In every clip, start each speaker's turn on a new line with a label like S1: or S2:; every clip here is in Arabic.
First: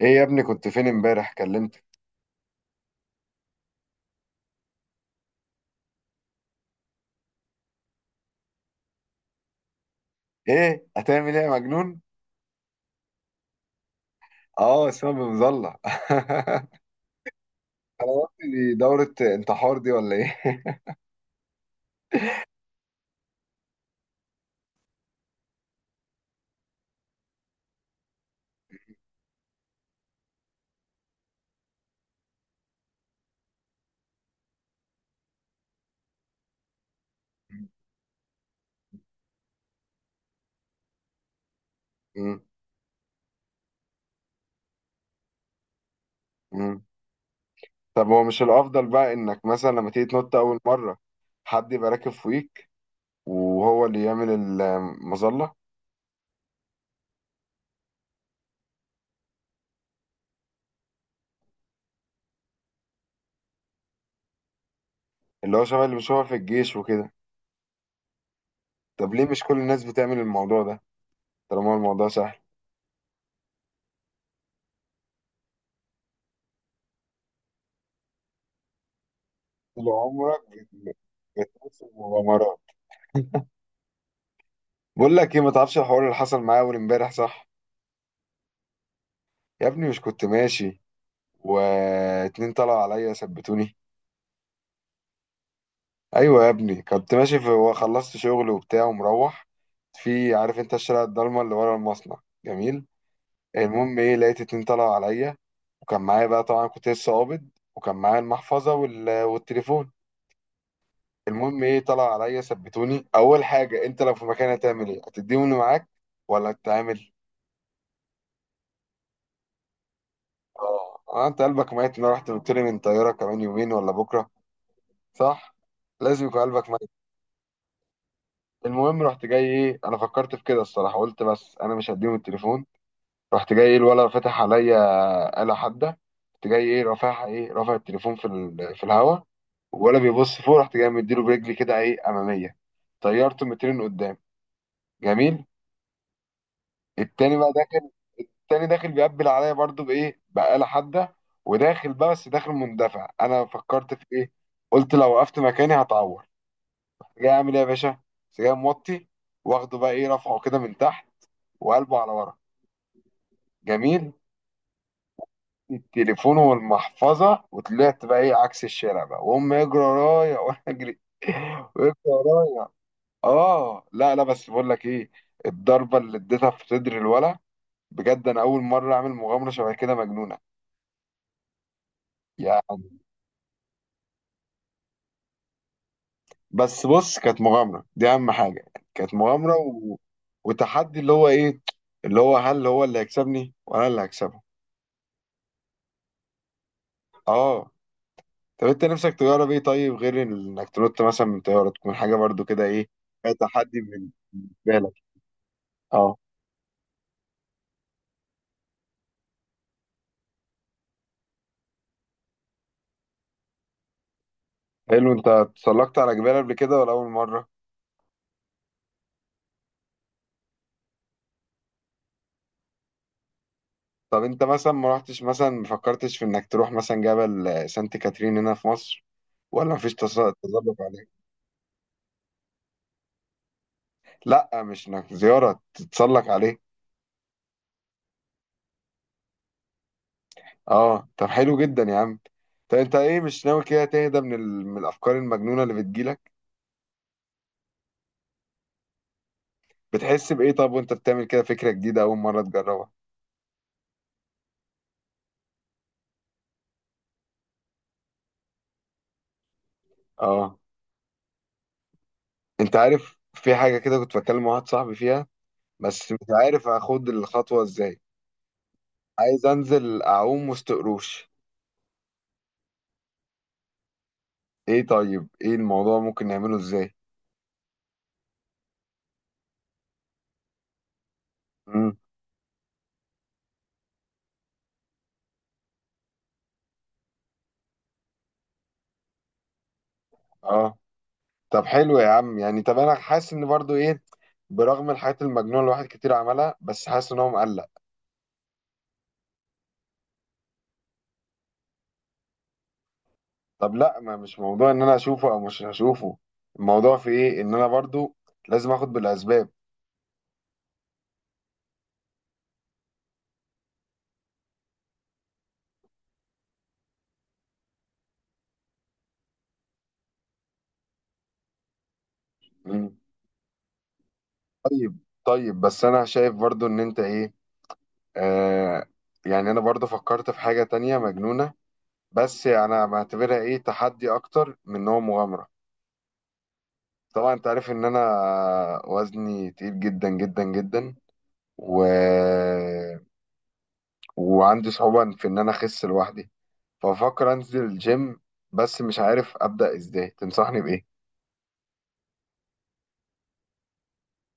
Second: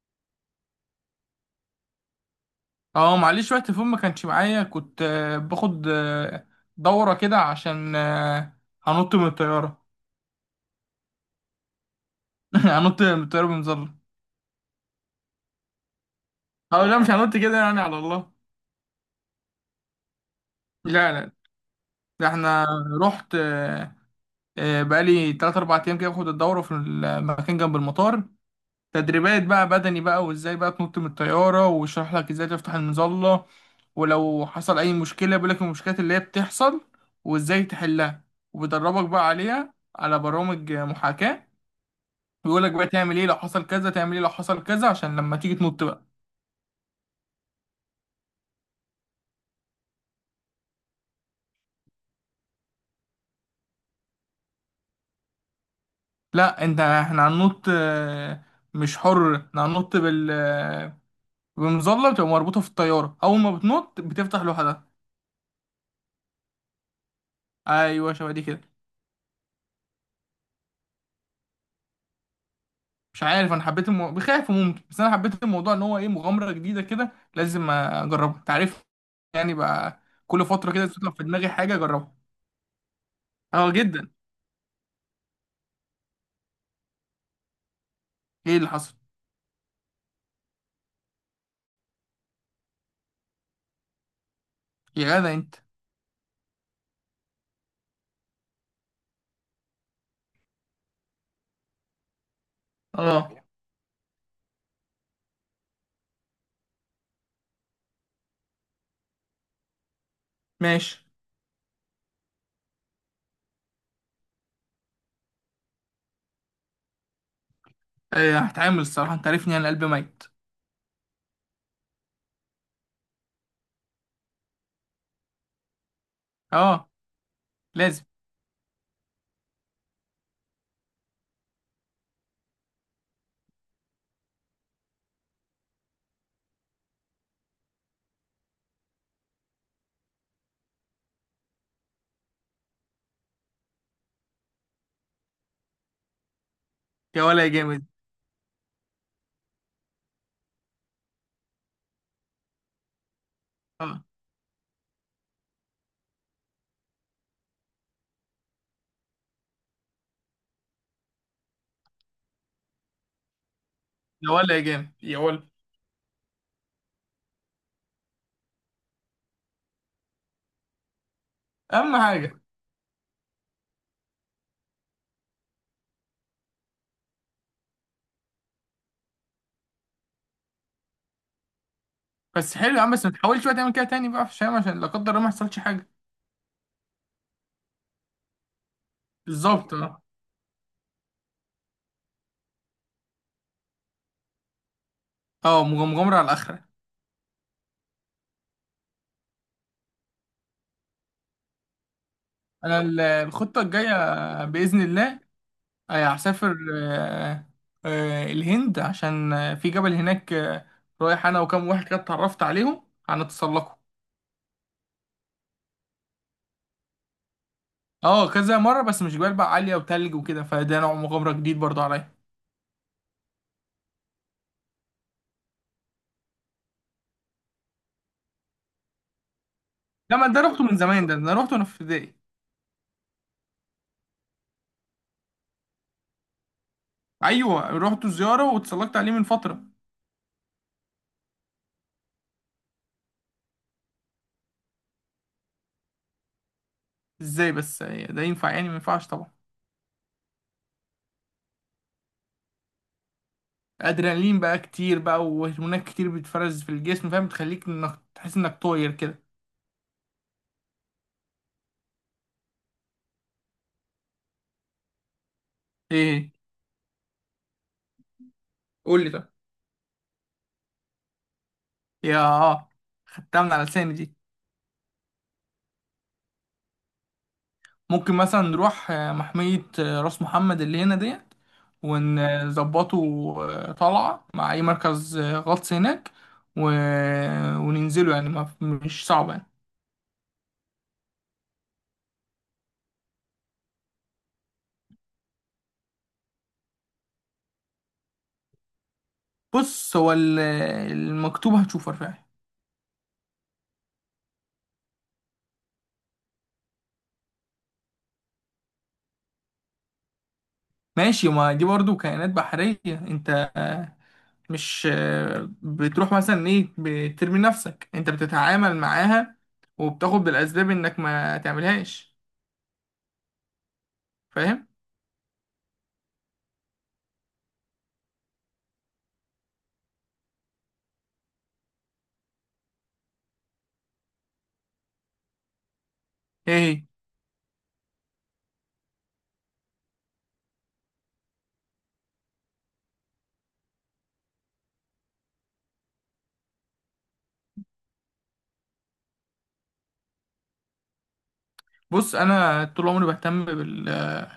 S1: ايه يا ابني كنت فين امبارح كلمتك؟
S2: اه معلش وقت فوق ما كانش معايا كنت باخد دورة كده عشان هنط من الطيارة.
S1: ايه هتعمل ايه يا مجنون؟
S2: هنط من الطيارة بمظلة.
S1: اه اسمها بمظلة
S2: اه لا، مش هنط كده يعني، على
S1: انا
S2: الله.
S1: قلت دي دورة انتحار دي ولا ايه؟
S2: لا، ده احنا رحت بقالي تلات أربع أيام كده باخد الدورة في المكان جنب المطار. تدريبات بقى بدني بقى، وازاي بقى تنط من الطيارة، ويشرح لك ازاي تفتح المظلة، ولو حصل أي مشكلة بيقول لك المشكلات اللي هي بتحصل وازاي تحلها. وبيدربك بقى عليها على برامج محاكاة.
S1: مم.
S2: بيقول لك بقى تعمل ايه لو حصل كذا، تعمل ايه لو حصل كذا، عشان لما تيجي تنط بقى.
S1: مم. طب هو مش الافضل بقى انك مثلا لما تيجي تنط اول مرة حد يبقى راكب فوقيك وهو اللي يعمل المظلة؟
S2: لا، انت احنا هننط مش حر، احنا هننط بال بمظلة بتبقى مربوطة في الطيارة، اول ما بتنط بتفتح لوحدها.
S1: اللي هو شبه اللي بنشوفها في الجيش وكده.
S2: ايوه، شبه دي كده.
S1: طب ليه مش كل الناس بتعمل الموضوع ده طالما الموضوع سهل؟
S2: مش عارف، انا حبيت بخاف ممكن، بس انا حبيت الموضوع ان هو ايه، مغامرة جديدة كده لازم اجربها، تعرف. يعني
S1: طول
S2: بقى
S1: عمرك
S2: كل فترة كده
S1: بت-
S2: تطلع في دماغي
S1: بتنط
S2: حاجة
S1: في
S2: اجربها.
S1: مغامرات
S2: اه جدا.
S1: بقول لك ايه، ما تعرفش الحوار اللي حصل معايا اول امبارح؟ صح،
S2: ايه اللي حصل؟
S1: يا ابني مش كنت ماشي واتنين طلعوا عليا ثبتوني.
S2: يا جدع انت.
S1: ايوه يا ابني، كنت ماشي في وخلصت شغل وبتاع ومروح، في عارف انت الشارع الضلمه اللي ورا المصنع. جميل.
S2: اه،
S1: المهم ايه، لقيت اتنين طلعوا عليا، وكان معايا بقى طبعا كنت لسه قابض، وكان معايا المحفظه والتليفون.
S2: ماشي.
S1: المهم ايه، طلعوا عليا ثبتوني اول حاجه، انت لو في مكاني هتعمل ايه؟ هتديهم اللي معاك ولا هتتعامل؟
S2: هتعامل، الصراحة انت عارفني انا قلبي ميت.
S1: اه، انت قلبك ميت؟ ان انا رحت قلت لي من طياره كمان يومين ولا بكره، صح لازم يكون قلبك
S2: اه
S1: ميت.
S2: لازم.
S1: المهم رحت جاي ايه، انا فكرت في كده الصراحه، قلت بس انا مش هديهم التليفون. رحت جاي ايه، الولا فاتح عليا آلة حادة. رحت جاي ايه رافعها، ايه، رافع التليفون في في الهوا، ولا بيبص فوق، رحت جاي مديله برجلي كده ايه، اماميه، طيرته مترين قدام. جميل.
S2: يا
S1: التاني
S2: ولا يا
S1: بقى
S2: جامد.
S1: داخل، التاني داخل بيقبل عليا برضو بايه، بآلة حادة. وداخل بقى، بس داخل مندفع، انا فكرت
S2: اه
S1: في ايه، قلت لو وقفت مكاني هتعور. جاي اعمل ايه يا باشا، بس جاي موطي، واخده بقى ايه، رافعه كده من تحت وقلبه على ورا. جميل.
S2: يا ولا يا جامد يا ولا.
S1: التليفون والمحفظه، وطلعت بقى ايه، عكس الشارع بقى، وهم يجروا ورايا وانا اجري. ويجروا
S2: اهم حاجه.
S1: ورايا. اه لا لا، بس بقول لك ايه، الضربه اللي اديتها في صدر الولا، بجد انا اول مره اعمل مغامره شبه كده مجنونه.
S2: بس حلو يا عم،
S1: يعني
S2: بس ما تحاولش بقى تعمل كده تاني بقى في الشام، عشان لا قدر الله ما يحصلش حاجه.
S1: بس بص، كانت مغامره دي اهم حاجه. كانت مغامره
S2: بالظبط اه.
S1: وتحدي، اللي هو ايه، اللي هو هل هو اللي هيكسبني ولا أنا اللي هكسبه.
S2: اه مغامره على الاخره.
S1: اه. طب انت نفسك تجرب ايه طيب غير انك تنط مثلا من طياره؟ تكون حاجه برضو كده
S2: انا
S1: ايه، فيها
S2: الخطه
S1: تحدي
S2: الجايه
S1: بالنسبه
S2: باذن
S1: لك.
S2: الله
S1: اه
S2: هسافر الهند، عشان في جبل هناك رايح انا وكام واحد كده اتعرفت عليهم، هنتسلقوا.
S1: حلو. انت اتسلقت على جبال قبل كده ولا اول مره؟
S2: اه كذا مره، بس مش جبال بقى عاليه وتلج وكده، فده نوع مغامره جديد برضه عليا.
S1: طب انت مثلا ما رحتش، مثلا ما فكرتش في انك تروح مثلا جبل سانت كاترين هنا في مصر؟ ولا مفيش
S2: لا، ما ده روحته
S1: تسلق
S2: من زمان،
S1: عليه؟
S2: ده ده انا روحته وانا في ابتدائي.
S1: لا، مش انك زياره، تتسلق عليه.
S2: ايوه رحت زياره واتسلقت عليه من فتره.
S1: اه طب حلو جدا يا عم. طب انت ايه، مش ناوي كده تهدى من، من الافكار المجنونه اللي بتجيلك؟
S2: ازاي بس ده ينفع يعني؟ ما ينفعش طبعا.
S1: بتحس بايه طب وانت بتعمل كده فكره جديده اول مره تجربها؟
S2: ادرينالين بقى كتير بقى، وهرمونات كتير بتفرز في الجسم، فاهم، تخليك انك تحس انك طاير كده.
S1: اه. انت عارف في حاجة كده كنت بتكلم مع واحد صاحبي فيها، بس مش
S2: ايه؟
S1: عارف اخد الخطوة ازاي.
S2: قول لي طيب.
S1: عايز انزل اعوم وسط قروش.
S2: يا اه، خدتها من على لساني دي.
S1: ايه طيب، ايه الموضوع ممكن نعمله ازاي؟
S2: ممكن مثلا نروح محمية راس محمد اللي هنا ديت
S1: امم.
S2: ونظبطه طلعة مع أي مركز غطس هناك و... وننزله، يعني ما... مش صعب يعني.
S1: اه طب حلو يا عم. يعني طب انا حاسس ان برضو ايه، برغم الحاجات المجنونة اللي الواحد كتير عملها، بس حاسس ان هو مقلق.
S2: بص، هو المكتوب هتشوفه رفاعي.
S1: طب لا، ما مش موضوع ان انا اشوفه او مش هشوفه، الموضوع في ايه ان انا برضو لازم اخد بالاسباب.
S2: ماشي، ما دي برضو كائنات بحرية، انت مش بتروح مثلا ايه، بترمي نفسك، انت بتتعامل معاها وبتاخد بالاسباب انك ما تعملهاش،
S1: امم.
S2: فاهم.
S1: طيب. طيب بس انا شايف برضو ان انت ايه، آه، يعني انا برضه فكرت في حاجة تانية مجنونة، بس انا بعتبرها ايه، تحدي اكتر من ان هو مغامرة.
S2: ايه هي؟
S1: طبعا انت عارف ان انا وزني تقيل جدا جدا جدا، و... وعندي صعوبة في ان انا اخس لوحدي. ففكر انزل الجيم، بس مش عارف ابدأ ازاي، تنصحني بايه؟
S2: بص، انا طول عمري بهتم بال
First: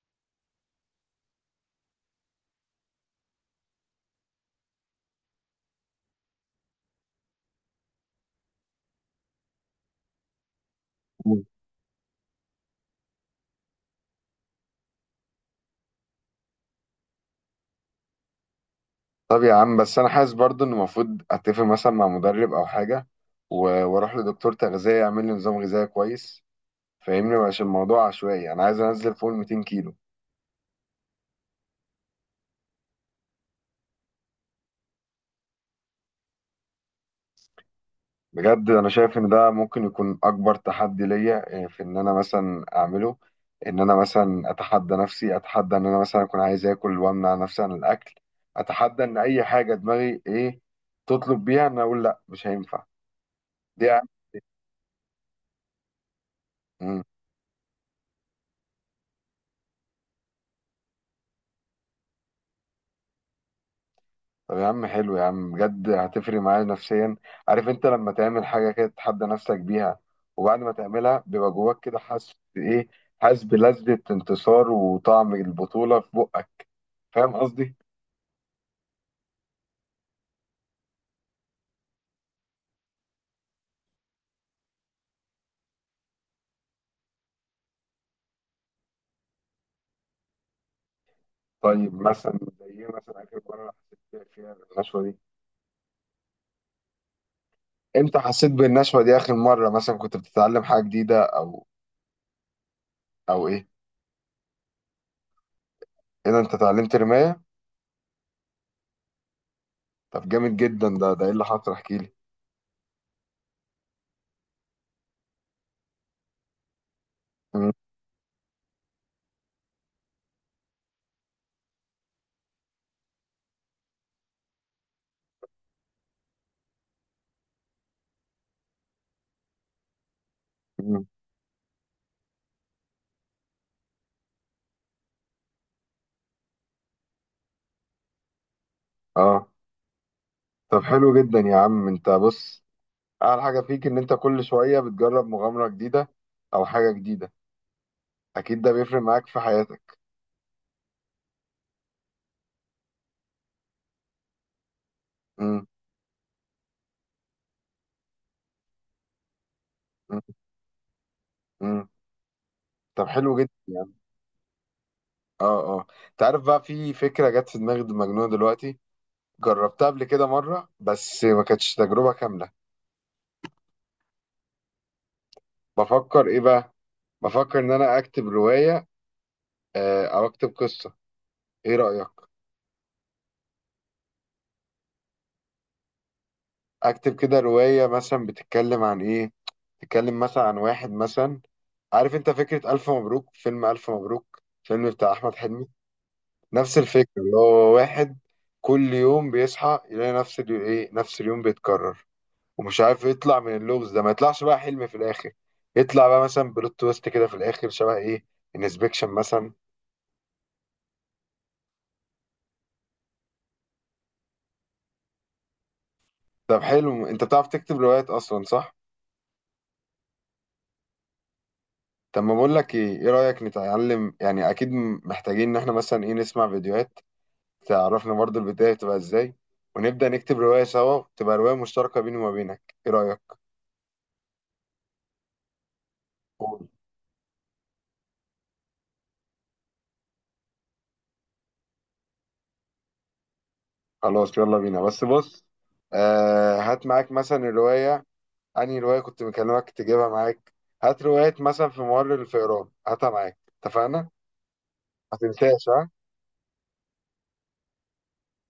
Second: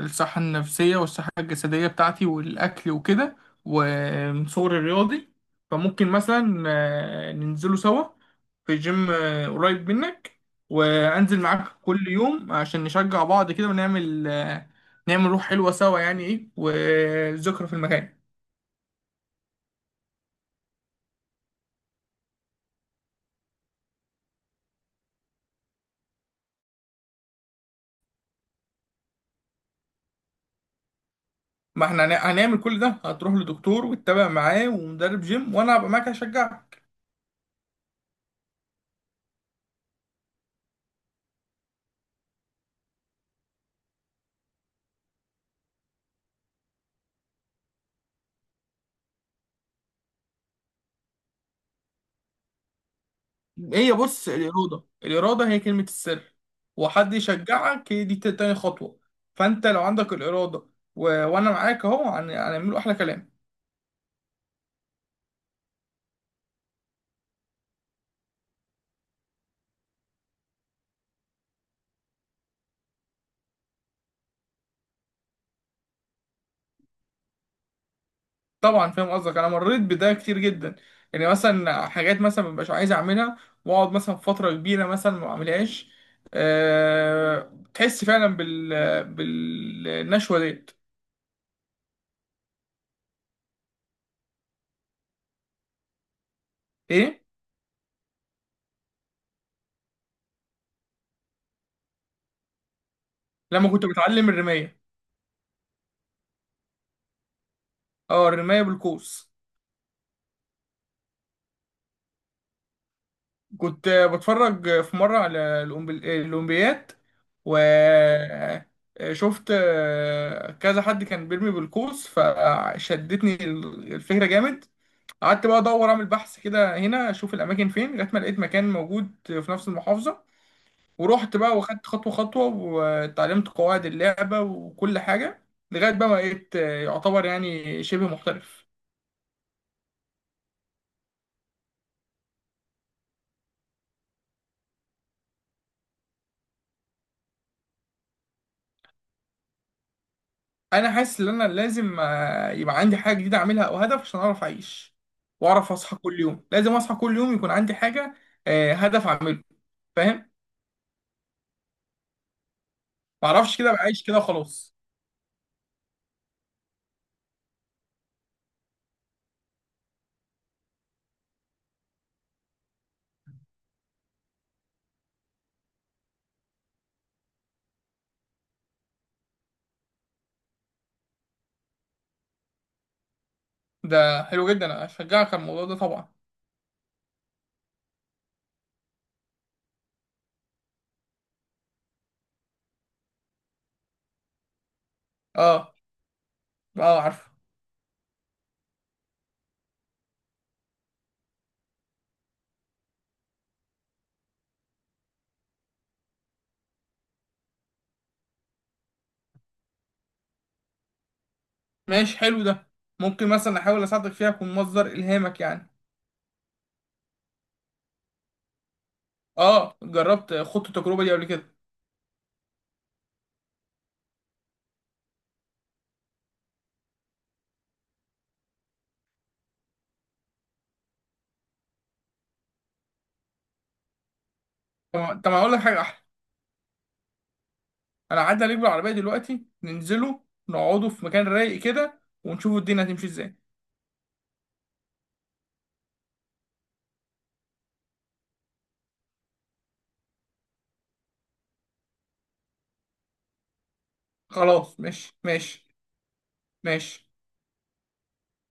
S2: الصحه النفسيه والصحه الجسديه بتاعتي والاكل وكده، ومن صغري رياضي. فممكن مثلا ننزلوا سوا في جيم قريب منك، وانزل
S1: مم.
S2: معاك كل يوم عشان نشجع بعض كده، ونعمل نعمل روح حلوه سوا، يعني ايه وذكرى في المكان.
S1: طب يا عم بس انا حاسس برضه ان المفروض اتفق مثلا مع مدرب او حاجة، و... واروح لدكتور تغذية يعمل لي نظام غذائي كويس. فاهمني، مش الموضوع عشوائي، انا عايز انزل فوق ال 200 كيلو.
S2: ما احنا هنعمل كل ده، هتروح لدكتور وتتابع معاه ومدرب جيم، وانا هبقى معاك اشجعك.
S1: بجد انا شايف ان ده ممكن يكون اكبر تحدي ليا، في ان انا مثلا اعمله، ان انا مثلا اتحدى نفسي، اتحدى ان انا مثلا اكون عايز اكل وامنع نفسي عن الاكل، اتحدى ان اي حاجه دماغي ايه تطلب بيها ان أنا اقول لا مش هينفع دي.
S2: هي بص، الإرادة، الإرادة هي كلمة السر، وحد يشجعك هي دي تاني خطوة. فأنت لو عندك الإرادة وأنا معاك أهو، هنعمله أحلى كلام.
S1: طب يا عم حلو يا عم، بجد هتفرق معايا نفسيا. عارف انت لما تعمل حاجه كده تتحدى نفسك بيها، وبعد ما تعملها بيبقى جواك كده حاسس ايه، حاسس بلذة انتصار وطعم البطوله في بقك، فاهم قصدي؟
S2: طبعا فاهم قصدك، أنا مريت بده كتير جدا. يعني مثلا حاجات مثلا مبقاش عايز أعملها، وأقعد مثلا فترة كبيرة مثلا ما أعملهاش، تحس فعلا بالنشوة ديت.
S1: طيب مثلا زي ايه، مثلا اخر مره حسيت فيها بالنشوه دي؟
S2: إيه؟
S1: امتى حسيت بالنشوه دي اخر مره؟ مثلا كنت بتتعلم حاجه جديده او او ايه؟
S2: لما كنت بتعلم الرماية.
S1: اذا انت اتعلمت رمايه؟
S2: أه، الرماية بالقوس.
S1: طب جامد جدا ده، ده ايه اللي حصل، احكي لي.
S2: كنت بتفرج في مرة على الأولمبياد، و
S1: م-
S2: شفت كذا حد كان بيرمي بالقوس، فشدتني الفكرة، جامد. قعدت بقى أدور أعمل بحث كده هنا، أشوف الأماكن فين، لغاية ما لقيت مكان موجود في نفس المحافظة.
S1: م-
S2: ورحت بقى واخدت خطوة خطوة، واتعلمت قواعد اللعبة وكل حاجة، لغاية بقى ما بقيت يعتبر يعني شبه محترف.
S1: اه طب حلو جدا يا عم. انت بص، اعلى حاجه فيك ان انت كل شويه بتجرب مغامره جديده او حاجه جديده، اكيد ده بيفرق معاك في حياتك.
S2: انا حاسس ان انا لازم يبقى عندي حاجه جديده اعملها، او هدف، عشان اعرف اعيش
S1: امم
S2: واعرف اصحى كل يوم. لازم اصحى كل يوم يكون عندي حاجه هدف اعمله،
S1: امم
S2: فاهم.
S1: إمم. طب
S2: ما
S1: حلو جدا
S2: اعرفش، كده
S1: يعني.
S2: بعيش كده خلاص.
S1: اه اه، انت عارف بقى في فكره جت في دماغي مجنونه دلوقتي، جربتها قبل كده مره بس ما كانتش تجربه كامله. بفكر ايه بقى، بفكر ان انا اكتب روايه، او اكتب قصه، ايه رايك؟
S2: ده حلو جدا، انا اشجعك على الموضوع ده طبعا.
S1: اكتب كده روايه مثلا بتتكلم عن ايه، تتكلم مثلا عن واحد مثلا. عارف انت فكره الف مبروك، فيلم الف مبروك فيلم بتاع احمد حلمي؟
S2: اه.
S1: نفس
S2: اه
S1: الفكرة،
S2: عارفه.
S1: اللي هو واحد كل يوم بيصحى يلاقي نفس ايه، نفس اليوم بيتكرر، ومش عارف يطلع من اللغز ده، ما يطلعش بقى حلم في الآخر، يطلع بقى مثلا بلوت تويست كده في الآخر شبه ايه، انسبكشن مثلا.
S2: ماشي حلو ده، ممكن مثلا احاول اساعدك فيها، اكون مصدر الهامك يعني.
S1: طب حلو. انت بتعرف تكتب روايات اصلا صح؟
S2: اه جربت، خدت التجربه دي قبل كده.
S1: طب ما بقول لك ايه، ايه رأيك نتعلم؟ يعني اكيد محتاجين ان احنا مثلا ايه، نسمع فيديوهات تعرفنا برضو البداية بتبقى ازاي، ونبدأ نكتب رواية سوا، تبقى رواية مشتركة بيني وما بينك، ايه رأيك؟
S2: طب طب هقول لك حاجه احلى، انا عدى عليك بالعربيه دلوقتي، ننزله نقعدوا في مكان رايق كده، ونشوفوا الدنيا هتمشي ازاي.
S1: خلاص يلا بينا، بس بص آه، هات معاك مثلا الرواية. أنهي رواية كنت مكلمك تجيبها معاك؟ هات رواية مثلا في ممر الفئران، هاتها معاك، اتفقنا؟
S2: خلاص ماشي
S1: ما
S2: ماشي
S1: تنساش ها.
S2: ماشي.